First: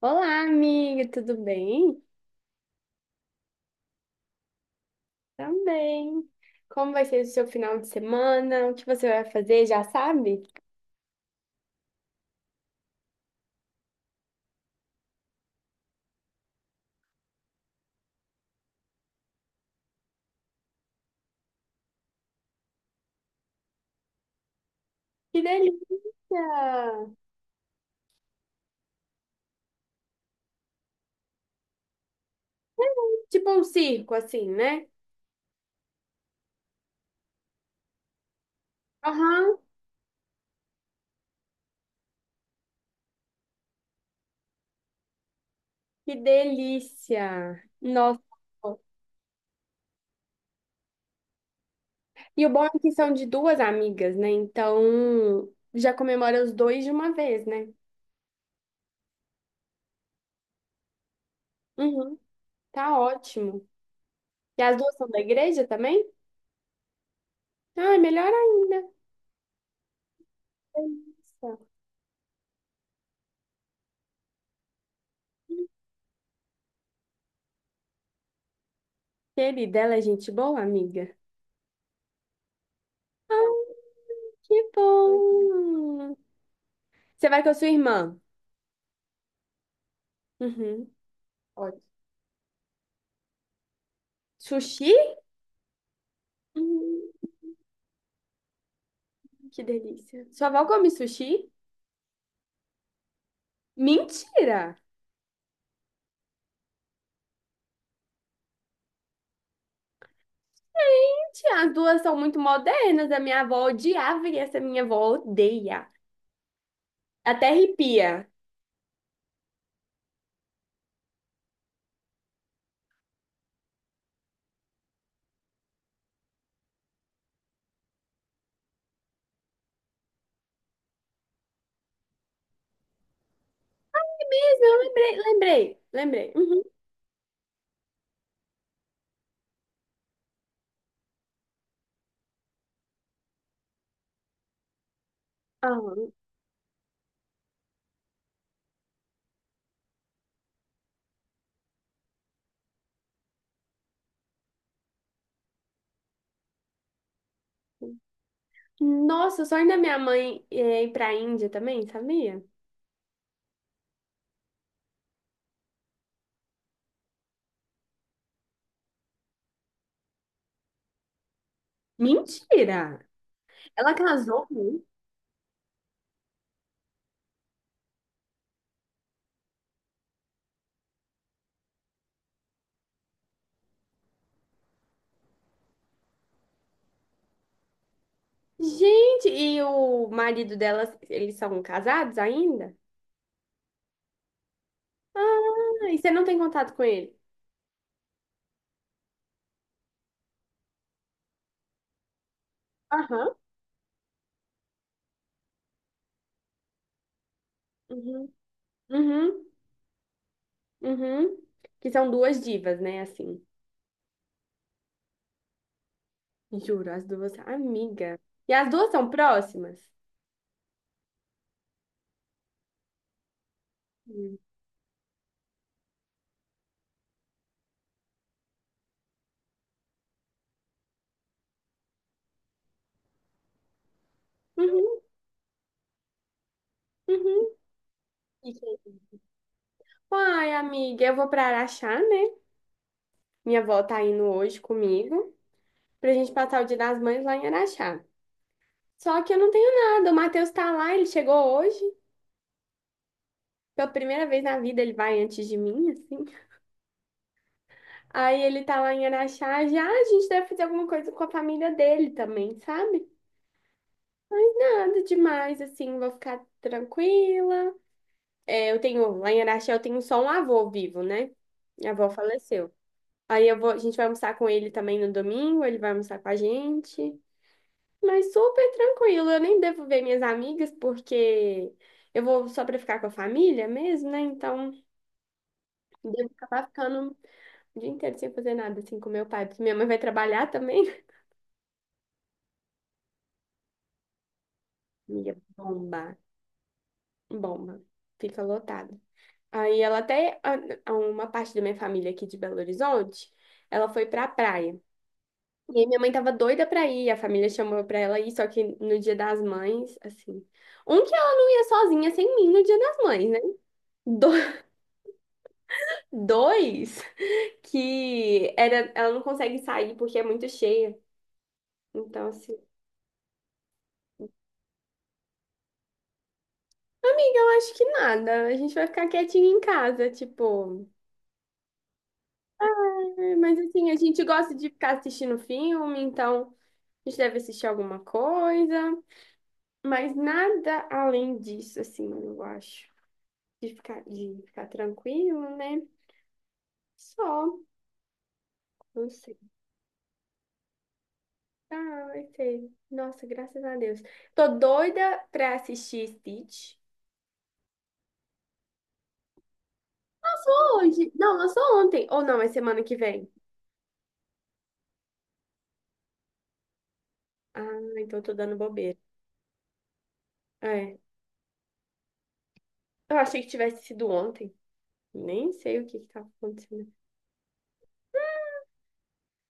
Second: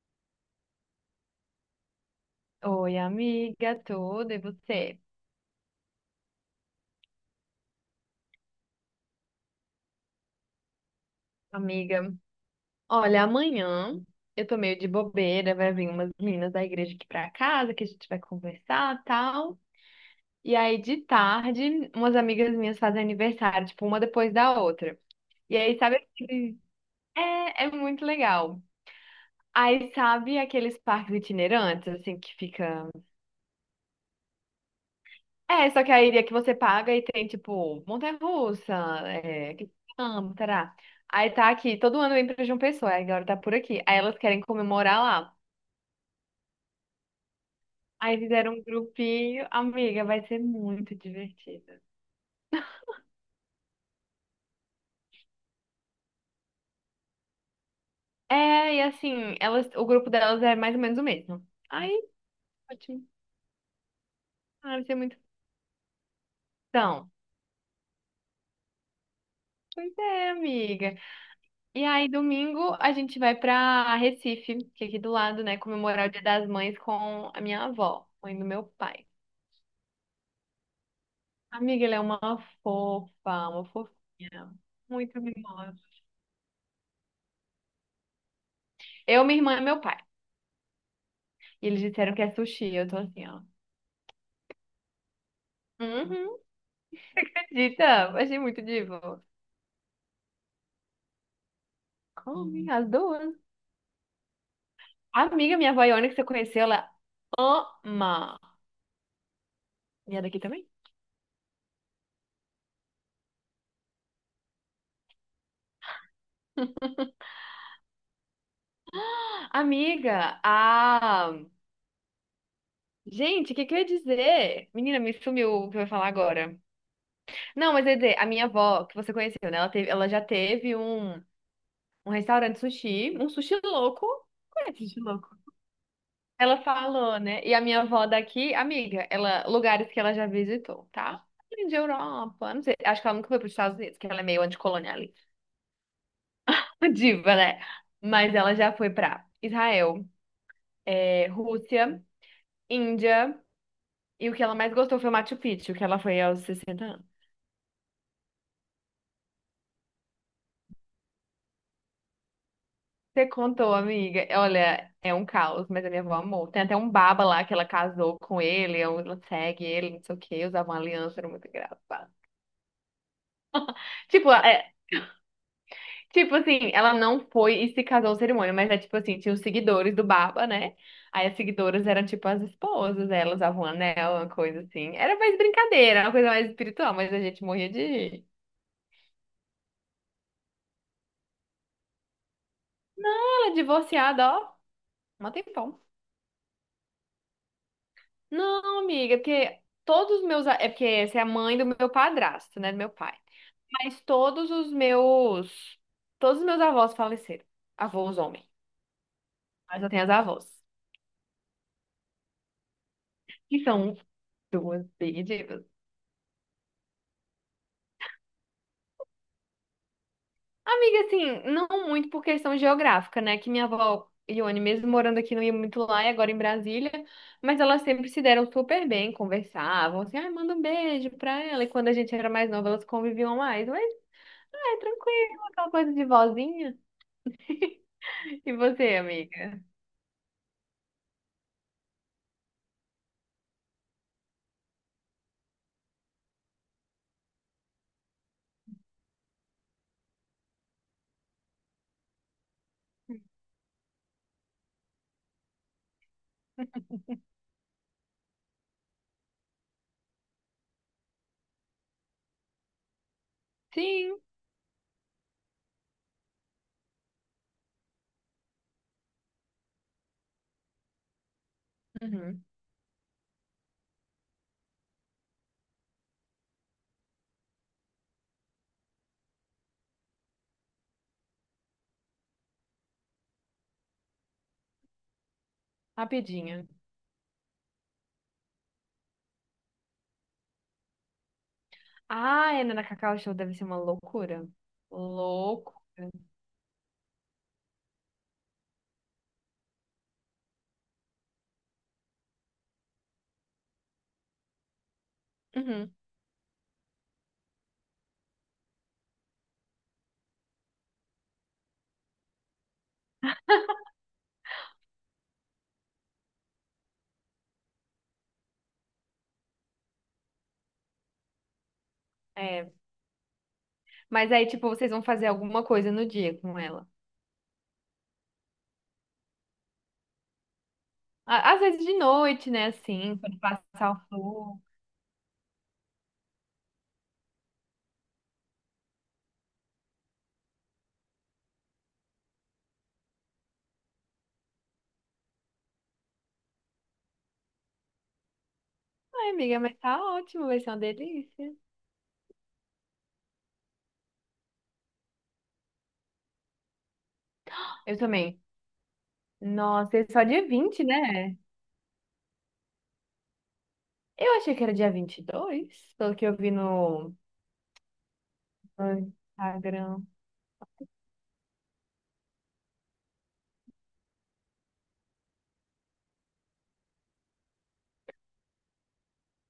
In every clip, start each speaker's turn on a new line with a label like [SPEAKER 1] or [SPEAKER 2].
[SPEAKER 1] Olá, amiga, tudo bem?
[SPEAKER 2] Oi, amiga, tudo e você?
[SPEAKER 1] Também. Como vai ser o seu final de semana? O que você vai fazer, já sabe?
[SPEAKER 2] Amiga, olha, amanhã eu tô meio de bobeira, vai vir umas meninas da igreja aqui pra casa que a gente vai conversar, tal. E aí de tarde, umas amigas minhas fazem aniversário, tipo, uma depois da outra.
[SPEAKER 1] Que
[SPEAKER 2] E aí, sabe, aquele-
[SPEAKER 1] delícia!
[SPEAKER 2] é muito legal. Aí, sabe aqueles parques itinerantes, assim, que fica.
[SPEAKER 1] Tipo um circo, assim, né?
[SPEAKER 2] É, só que a ilha que você paga e tem, tipo, montanha-russa, é,
[SPEAKER 1] Aham,
[SPEAKER 2] que amo, tará. Aí tá aqui, todo ano vem pra João Pessoa, aí agora tá por aqui. Aí elas querem comemorar lá.
[SPEAKER 1] que delícia!
[SPEAKER 2] Aí
[SPEAKER 1] Nossa!
[SPEAKER 2] fizeram um grupinho, amiga, vai ser muito divertido.
[SPEAKER 1] E o bom é que são de duas amigas, né? Então, já comemora os dois de uma vez, né?
[SPEAKER 2] É, e assim, elas, o grupo delas é mais ou menos o mesmo. Aí,
[SPEAKER 1] Uhum, tá
[SPEAKER 2] ótimo.
[SPEAKER 1] ótimo. E
[SPEAKER 2] Ah,
[SPEAKER 1] as
[SPEAKER 2] vai
[SPEAKER 1] duas
[SPEAKER 2] ser
[SPEAKER 1] são
[SPEAKER 2] muito
[SPEAKER 1] da igreja também?
[SPEAKER 2] bom.
[SPEAKER 1] Ah, melhor ainda.
[SPEAKER 2] Pois é, amiga.
[SPEAKER 1] Delícia.
[SPEAKER 2] E aí, domingo, a gente vai pra Recife, que é aqui do lado, né, comemorar o Dia das Mães com a minha avó, mãe do meu pai.
[SPEAKER 1] Querida, ela é gente boa, amiga?
[SPEAKER 2] Amiga, ela é uma fofa, uma fofinha.
[SPEAKER 1] Que
[SPEAKER 2] Muito mimosa.
[SPEAKER 1] bom! Você vai com a sua irmã?
[SPEAKER 2] Eu, minha irmã e meu pai.
[SPEAKER 1] Uhum.
[SPEAKER 2] E
[SPEAKER 1] Olha,
[SPEAKER 2] eles disseram que é sushi. Eu tô assim, ó.
[SPEAKER 1] sushi?
[SPEAKER 2] Uhum,
[SPEAKER 1] Hum,
[SPEAKER 2] acredita? Achei muito divo.
[SPEAKER 1] que delícia. Sua avó come sushi?
[SPEAKER 2] Come as duas.
[SPEAKER 1] Mentira!
[SPEAKER 2] Amiga, minha vaiana que você conheceu, ela ama. E é daqui também?
[SPEAKER 1] Mentira, as duas são muito modernas. A minha avó odiava e essa minha avó odeia. Até arrepia.
[SPEAKER 2] Amiga, a. Gente, o que que eu ia dizer? Menina, me sumiu o que eu ia falar agora. Não, mas eu ia dizer, a minha avó, que você conheceu, né? Ela teve, ela já teve um, um restaurante sushi, um sushi louco.
[SPEAKER 1] Mas eu
[SPEAKER 2] Conhece sushi
[SPEAKER 1] lembrei,
[SPEAKER 2] louco?
[SPEAKER 1] lembrei, lembrei.
[SPEAKER 2] Ela
[SPEAKER 1] Uhum.
[SPEAKER 2] falou, né? E a minha avó daqui, amiga, ela, lugares que ela já visitou, tá? Além de Europa, não sei, acho que ela nunca foi para os Estados Unidos, que ela é meio anticolonialista,
[SPEAKER 1] Aham.
[SPEAKER 2] uma diva, né? Mas ela já foi para Israel, é, Rússia, Índia, e o que ela mais gostou foi o Machu Picchu, que ela foi aos 60 anos.
[SPEAKER 1] Nossa, o sonho da minha mãe é ir pra Índia também, sabia?
[SPEAKER 2] Você contou, amiga? Olha, é um caos, mas a minha avó amou. Tem até um baba lá que ela casou com ele, ela segue ele, não sei o quê, usava uma aliança, era muito engraçado.
[SPEAKER 1] Mentira! Ela
[SPEAKER 2] Tipo,
[SPEAKER 1] casou?
[SPEAKER 2] é, tipo assim, ela não foi e se casou ao cerimônia, mas é tipo assim, tinha os seguidores do Baba, né? Aí as seguidoras eram tipo as esposas, elas usavam um anel, uma coisa assim. Era mais brincadeira, uma coisa mais espiritual, mas a gente morria de rir.
[SPEAKER 1] Gente, e o marido dela, eles são casados ainda?
[SPEAKER 2] Ela divorciada, ó, mó tempão.
[SPEAKER 1] Ah, e você não tem contato com ele?
[SPEAKER 2] Não, amiga, porque todos os meus a- é porque essa é a mãe do meu padrasto, né? Do meu pai.
[SPEAKER 1] Aham.
[SPEAKER 2] Mas todos os meus. Todos os meus avós faleceram. Avós
[SPEAKER 1] Uhum,
[SPEAKER 2] homem.
[SPEAKER 1] uhum,
[SPEAKER 2] Mas eu tenho as avós.
[SPEAKER 1] uhum. Que são duas divas, né? Assim,
[SPEAKER 2] Que são duas big divas.
[SPEAKER 1] juro, as duas, amiga. E as duas são próximas?
[SPEAKER 2] Amiga, assim, não muito por questão geográfica, né? Que minha avó,
[SPEAKER 1] Hum.
[SPEAKER 2] Ione, mesmo morando aqui, não ia muito lá e agora em Brasília, mas elas sempre se deram super bem, conversavam, assim, ai, manda um beijo pra ela. E quando a gente era mais nova, elas conviviam mais, mas, ai,
[SPEAKER 1] Uhum,
[SPEAKER 2] tranquilo, aquela coisa de vozinha.
[SPEAKER 1] uhum. E
[SPEAKER 2] E você,
[SPEAKER 1] quem?
[SPEAKER 2] amiga?
[SPEAKER 1] Ai, amiga, eu vou pra Araxá, né? Minha avó tá indo hoje comigo pra gente passar o Dia das Mães lá em Araxá. Só que eu não tenho nada, o Matheus tá lá, ele chegou hoje. Pela primeira vez na vida ele vai antes de mim, assim. Aí ele tá lá em Araxá, já "Ah, a gente deve fazer alguma coisa com a família dele também, sabe?
[SPEAKER 2] Sim,
[SPEAKER 1] Nada demais, assim, vou ficar tranquila. É, lá em Araxá eu tenho só um avô vivo, né? Minha avó
[SPEAKER 2] uhum.
[SPEAKER 1] faleceu. Aí a gente vai almoçar com ele também no domingo, ele vai almoçar com a gente. Mas super tranquilo, eu nem devo ver minhas amigas, porque eu vou só pra ficar com a família mesmo, né? Então, devo acabar
[SPEAKER 2] Rapidinha.
[SPEAKER 1] ficando o dia inteiro sem fazer nada, assim, com meu pai, porque minha mãe vai trabalhar também.
[SPEAKER 2] Ah, é, na Cacau Show deve ser uma loucura.
[SPEAKER 1] Amiga,
[SPEAKER 2] Loucura.
[SPEAKER 1] bomba. Bomba. Fica lotado. Aí ela até, uma parte da minha família aqui de Belo Horizonte, ela foi pra praia. E aí
[SPEAKER 2] Uhum.
[SPEAKER 1] minha mãe tava doida pra ir, a família chamou pra ela ir, só que no Dia das Mães, assim. Que ela não ia sozinha sem mim no Dia das Mães, né? Do- dois, que era, ela não consegue sair porque é muito cheia. Então, assim,
[SPEAKER 2] É. Mas aí, tipo, vocês vão fazer alguma coisa no dia com ela.
[SPEAKER 1] amiga, eu acho que nada. A gente vai ficar quietinha em casa, tipo.
[SPEAKER 2] Á- Às vezes de noite, né? Assim,
[SPEAKER 1] "É,
[SPEAKER 2] quando
[SPEAKER 1] mas assim,
[SPEAKER 2] passar
[SPEAKER 1] a
[SPEAKER 2] o
[SPEAKER 1] gente gosta
[SPEAKER 2] flu.
[SPEAKER 1] de ficar assistindo filme, então. A gente deve assistir alguma coisa, mas nada além disso, assim, eu acho. De ficar tranquilo, né? Só, não
[SPEAKER 2] Ai,
[SPEAKER 1] sei.
[SPEAKER 2] amiga, mas tá ótimo, vai ser uma delícia.
[SPEAKER 1] Ah, vai ser. Nossa, graças a Deus. Tô doida pra assistir Stitch.
[SPEAKER 2] Eu também. Nossa, é só dia
[SPEAKER 1] Lançou
[SPEAKER 2] 20,
[SPEAKER 1] hoje. Não,
[SPEAKER 2] né?
[SPEAKER 1] lançou ontem. Ou não, é semana que vem.
[SPEAKER 2] Eu achei que era dia 22, pelo que eu vi no,
[SPEAKER 1] Ah, então eu tô dando
[SPEAKER 2] no
[SPEAKER 1] bobeira.
[SPEAKER 2] Instagram.
[SPEAKER 1] É. Eu achei que tivesse sido ontem. Nem sei o que que tá acontecendo.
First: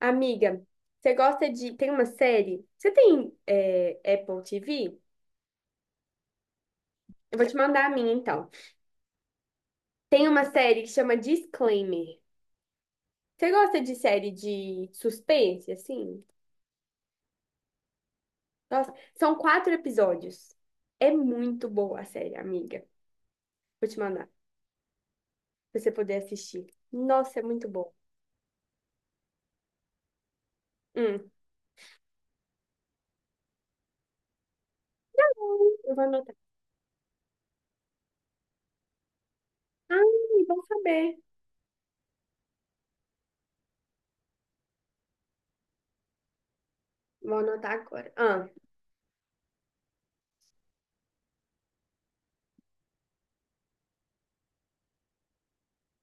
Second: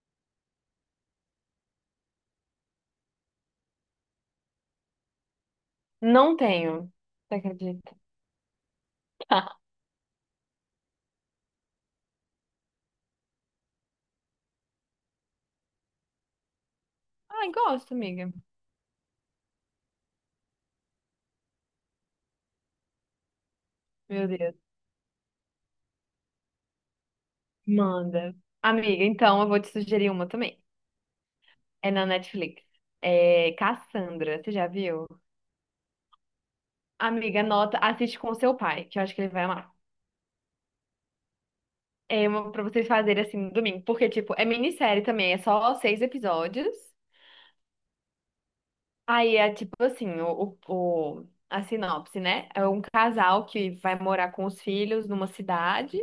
[SPEAKER 1] Amiga, você gosta de. Tem uma série? Você tem Apple TV?
[SPEAKER 2] Não tenho, você
[SPEAKER 1] Eu vou te mandar a
[SPEAKER 2] acredita?
[SPEAKER 1] minha, então. Tem uma série que chama Disclaimer. Você gosta de série de suspense, assim?
[SPEAKER 2] Ai, gosto, amiga.
[SPEAKER 1] Nossa, são quatro episódios. É muito boa a série, amiga. Vou te
[SPEAKER 2] Meu
[SPEAKER 1] mandar,
[SPEAKER 2] Deus.
[SPEAKER 1] pra você poder assistir. Nossa, é muito boa.
[SPEAKER 2] Manda. Amiga, então eu vou te sugerir uma também.
[SPEAKER 1] Hum.
[SPEAKER 2] É na Netflix. É Cassandra, você já viu?
[SPEAKER 1] Eu vou anotar.
[SPEAKER 2] Amiga, anota, assiste com o seu pai, que eu acho que ele vai amar.
[SPEAKER 1] Ai, bom saber.
[SPEAKER 2] É uma pra vocês fazerem assim no domingo. Porque, tipo, é minissérie também, é só 6 episódios.
[SPEAKER 1] Vou anotar agora. Ah,
[SPEAKER 2] Aí é tipo assim, a sinopse, né? É um casal que vai morar com os filhos numa cidade,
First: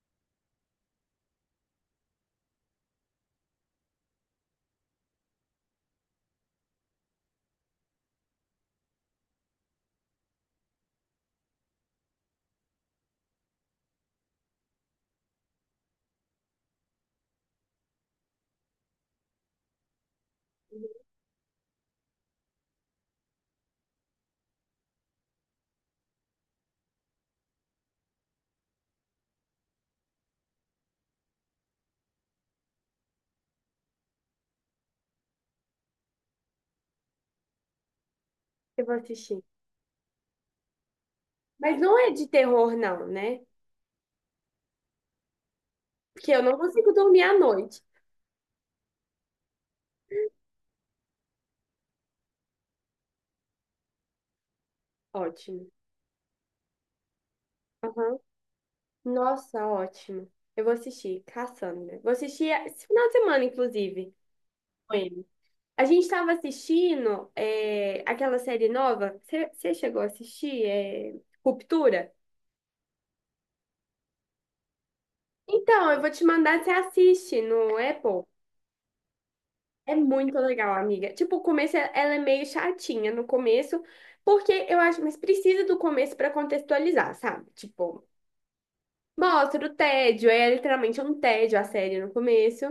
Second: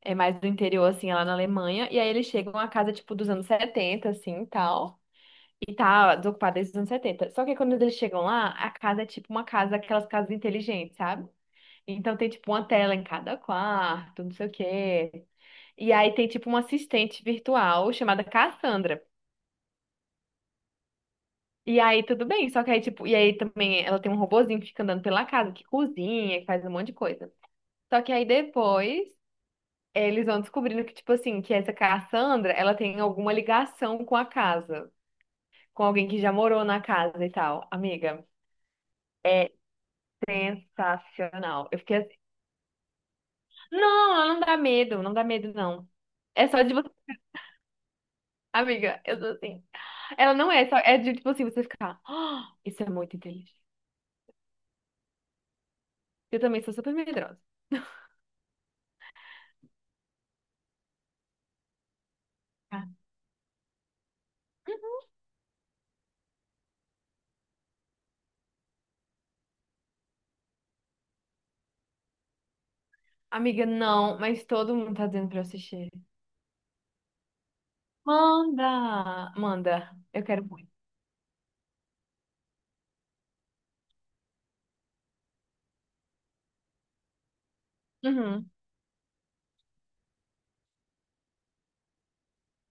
[SPEAKER 2] é mais do interior, assim, lá na Alemanha. E aí eles chegam a casa, tipo, dos anos 70 assim, e tal. E tá desocupada desde os anos setenta. Só que quando eles chegam lá, a casa é tipo uma casa, aquelas casas inteligentes, sabe? Então tem, tipo, uma tela em cada quarto, não sei o quê. E aí tem tipo uma assistente virtual chamada Cassandra. E aí tudo bem, só que aí tipo, e aí também ela tem um robozinho que fica andando pela casa, que cozinha, que faz um monte de coisa. Só que aí depois eles vão descobrindo que tipo assim, que essa Cassandra, ela tem alguma ligação com a casa, com alguém que já morou na casa e tal. Amiga,
[SPEAKER 1] eu vou assistir.
[SPEAKER 2] é sensacional.
[SPEAKER 1] Mas
[SPEAKER 2] Eu fiquei
[SPEAKER 1] não é
[SPEAKER 2] assim,
[SPEAKER 1] de terror, não, né?
[SPEAKER 2] não, ela não dá medo, não dá medo não.
[SPEAKER 1] Porque eu
[SPEAKER 2] É
[SPEAKER 1] não
[SPEAKER 2] só de você,
[SPEAKER 1] consigo dormir à noite.
[SPEAKER 2] amiga, eu tô assim. Ela não é só, é de tipo assim, você ficar, "Ah, isso é muito inteligente."
[SPEAKER 1] Ótimo.
[SPEAKER 2] Eu também sou super medrosa.
[SPEAKER 1] Aham. Nossa, ótimo. Eu vou assistir Cassandra. Vou assistir esse
[SPEAKER 2] Ah.
[SPEAKER 1] final de semana, inclusive, com ele. A gente estava assistindo aquela série nova. Você chegou a assistir? É, Ruptura?
[SPEAKER 2] Amiga, não, mas todo mundo tá dizendo pra eu assistir.
[SPEAKER 1] Então, eu vou te mandar, você assiste no Apple.
[SPEAKER 2] Manda!
[SPEAKER 1] É
[SPEAKER 2] Manda. Eu
[SPEAKER 1] muito
[SPEAKER 2] quero muito.
[SPEAKER 1] legal, amiga. Tipo, o começo ela é meio chatinha no começo, porque eu acho, mas precisa do começo para contextualizar, sabe? Tipo,
[SPEAKER 2] Uhum.
[SPEAKER 1] mostra o tédio, é literalmente um tédio a série no começo.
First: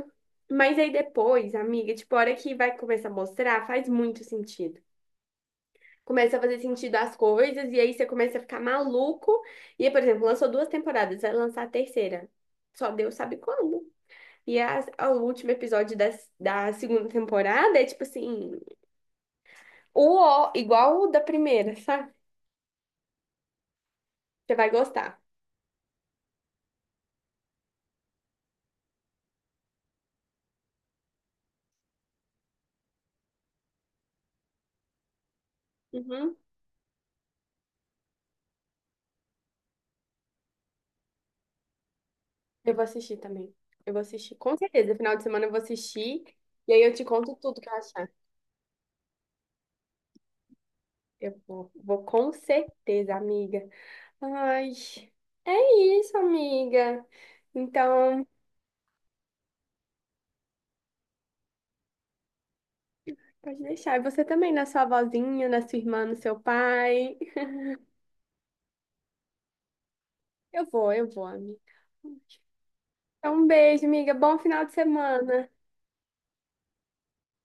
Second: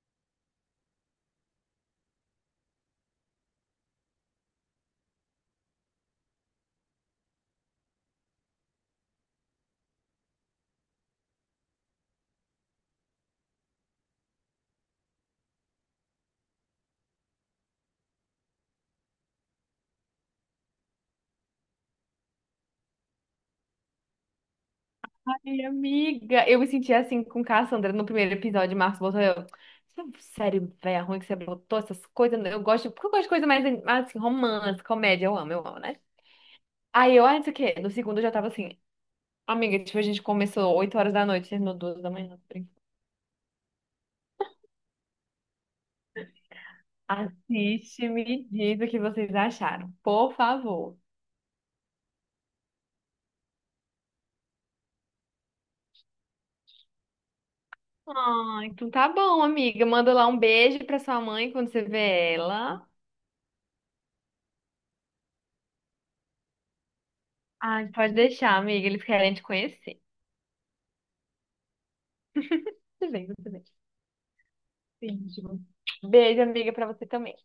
[SPEAKER 1] Mas aí depois, amiga, tipo, a hora que vai começar a mostrar, faz muito sentido. Começa a fazer sentido as coisas, e aí você começa a ficar maluco. E, por exemplo, lançou duas temporadas, vai lançar a terceira. Só Deus sabe quando. O último episódio da, segunda temporada é tipo assim, o ó, igual o da primeira, sabe? Você vai gostar.
[SPEAKER 2] Ai, amiga, eu me senti assim com Cassandra no primeiro episódio. Marcos botou eu. Sério, velho, ruim que você botou essas coisas. Eu gosto, porque eu gosto de coisa mais assim, romance, comédia. Eu amo, né?
[SPEAKER 1] Uhum.
[SPEAKER 2] Aí eu, ah, isso aqui. No segundo eu já tava assim, amiga, tipo, a gente começou 8 horas da noite, terminou 2 da manhã.
[SPEAKER 1] Eu vou assistir também. Eu vou assistir, com certeza. Final de semana eu vou assistir. E aí eu te conto tudo que eu
[SPEAKER 2] Assiste,
[SPEAKER 1] achar.
[SPEAKER 2] e me diz o que vocês acharam, por favor.
[SPEAKER 1] Eu vou com certeza, amiga. Ai, é isso, amiga. Então,
[SPEAKER 2] Ah, então tá bom, amiga. Manda lá um beijo pra sua mãe quando você vê ela.
[SPEAKER 1] pode deixar. E você também, na sua avózinha, na sua irmã, no seu pai.
[SPEAKER 2] Ah, pode deixar, amiga. Eles querem te conhecer.
[SPEAKER 1] Eu vou, amiga.
[SPEAKER 2] Tudo bem,
[SPEAKER 1] Então, um
[SPEAKER 2] tudo bem.
[SPEAKER 1] beijo, amiga. Bom final de semana.
[SPEAKER 2] Beijo. Beijo, amiga, pra você também.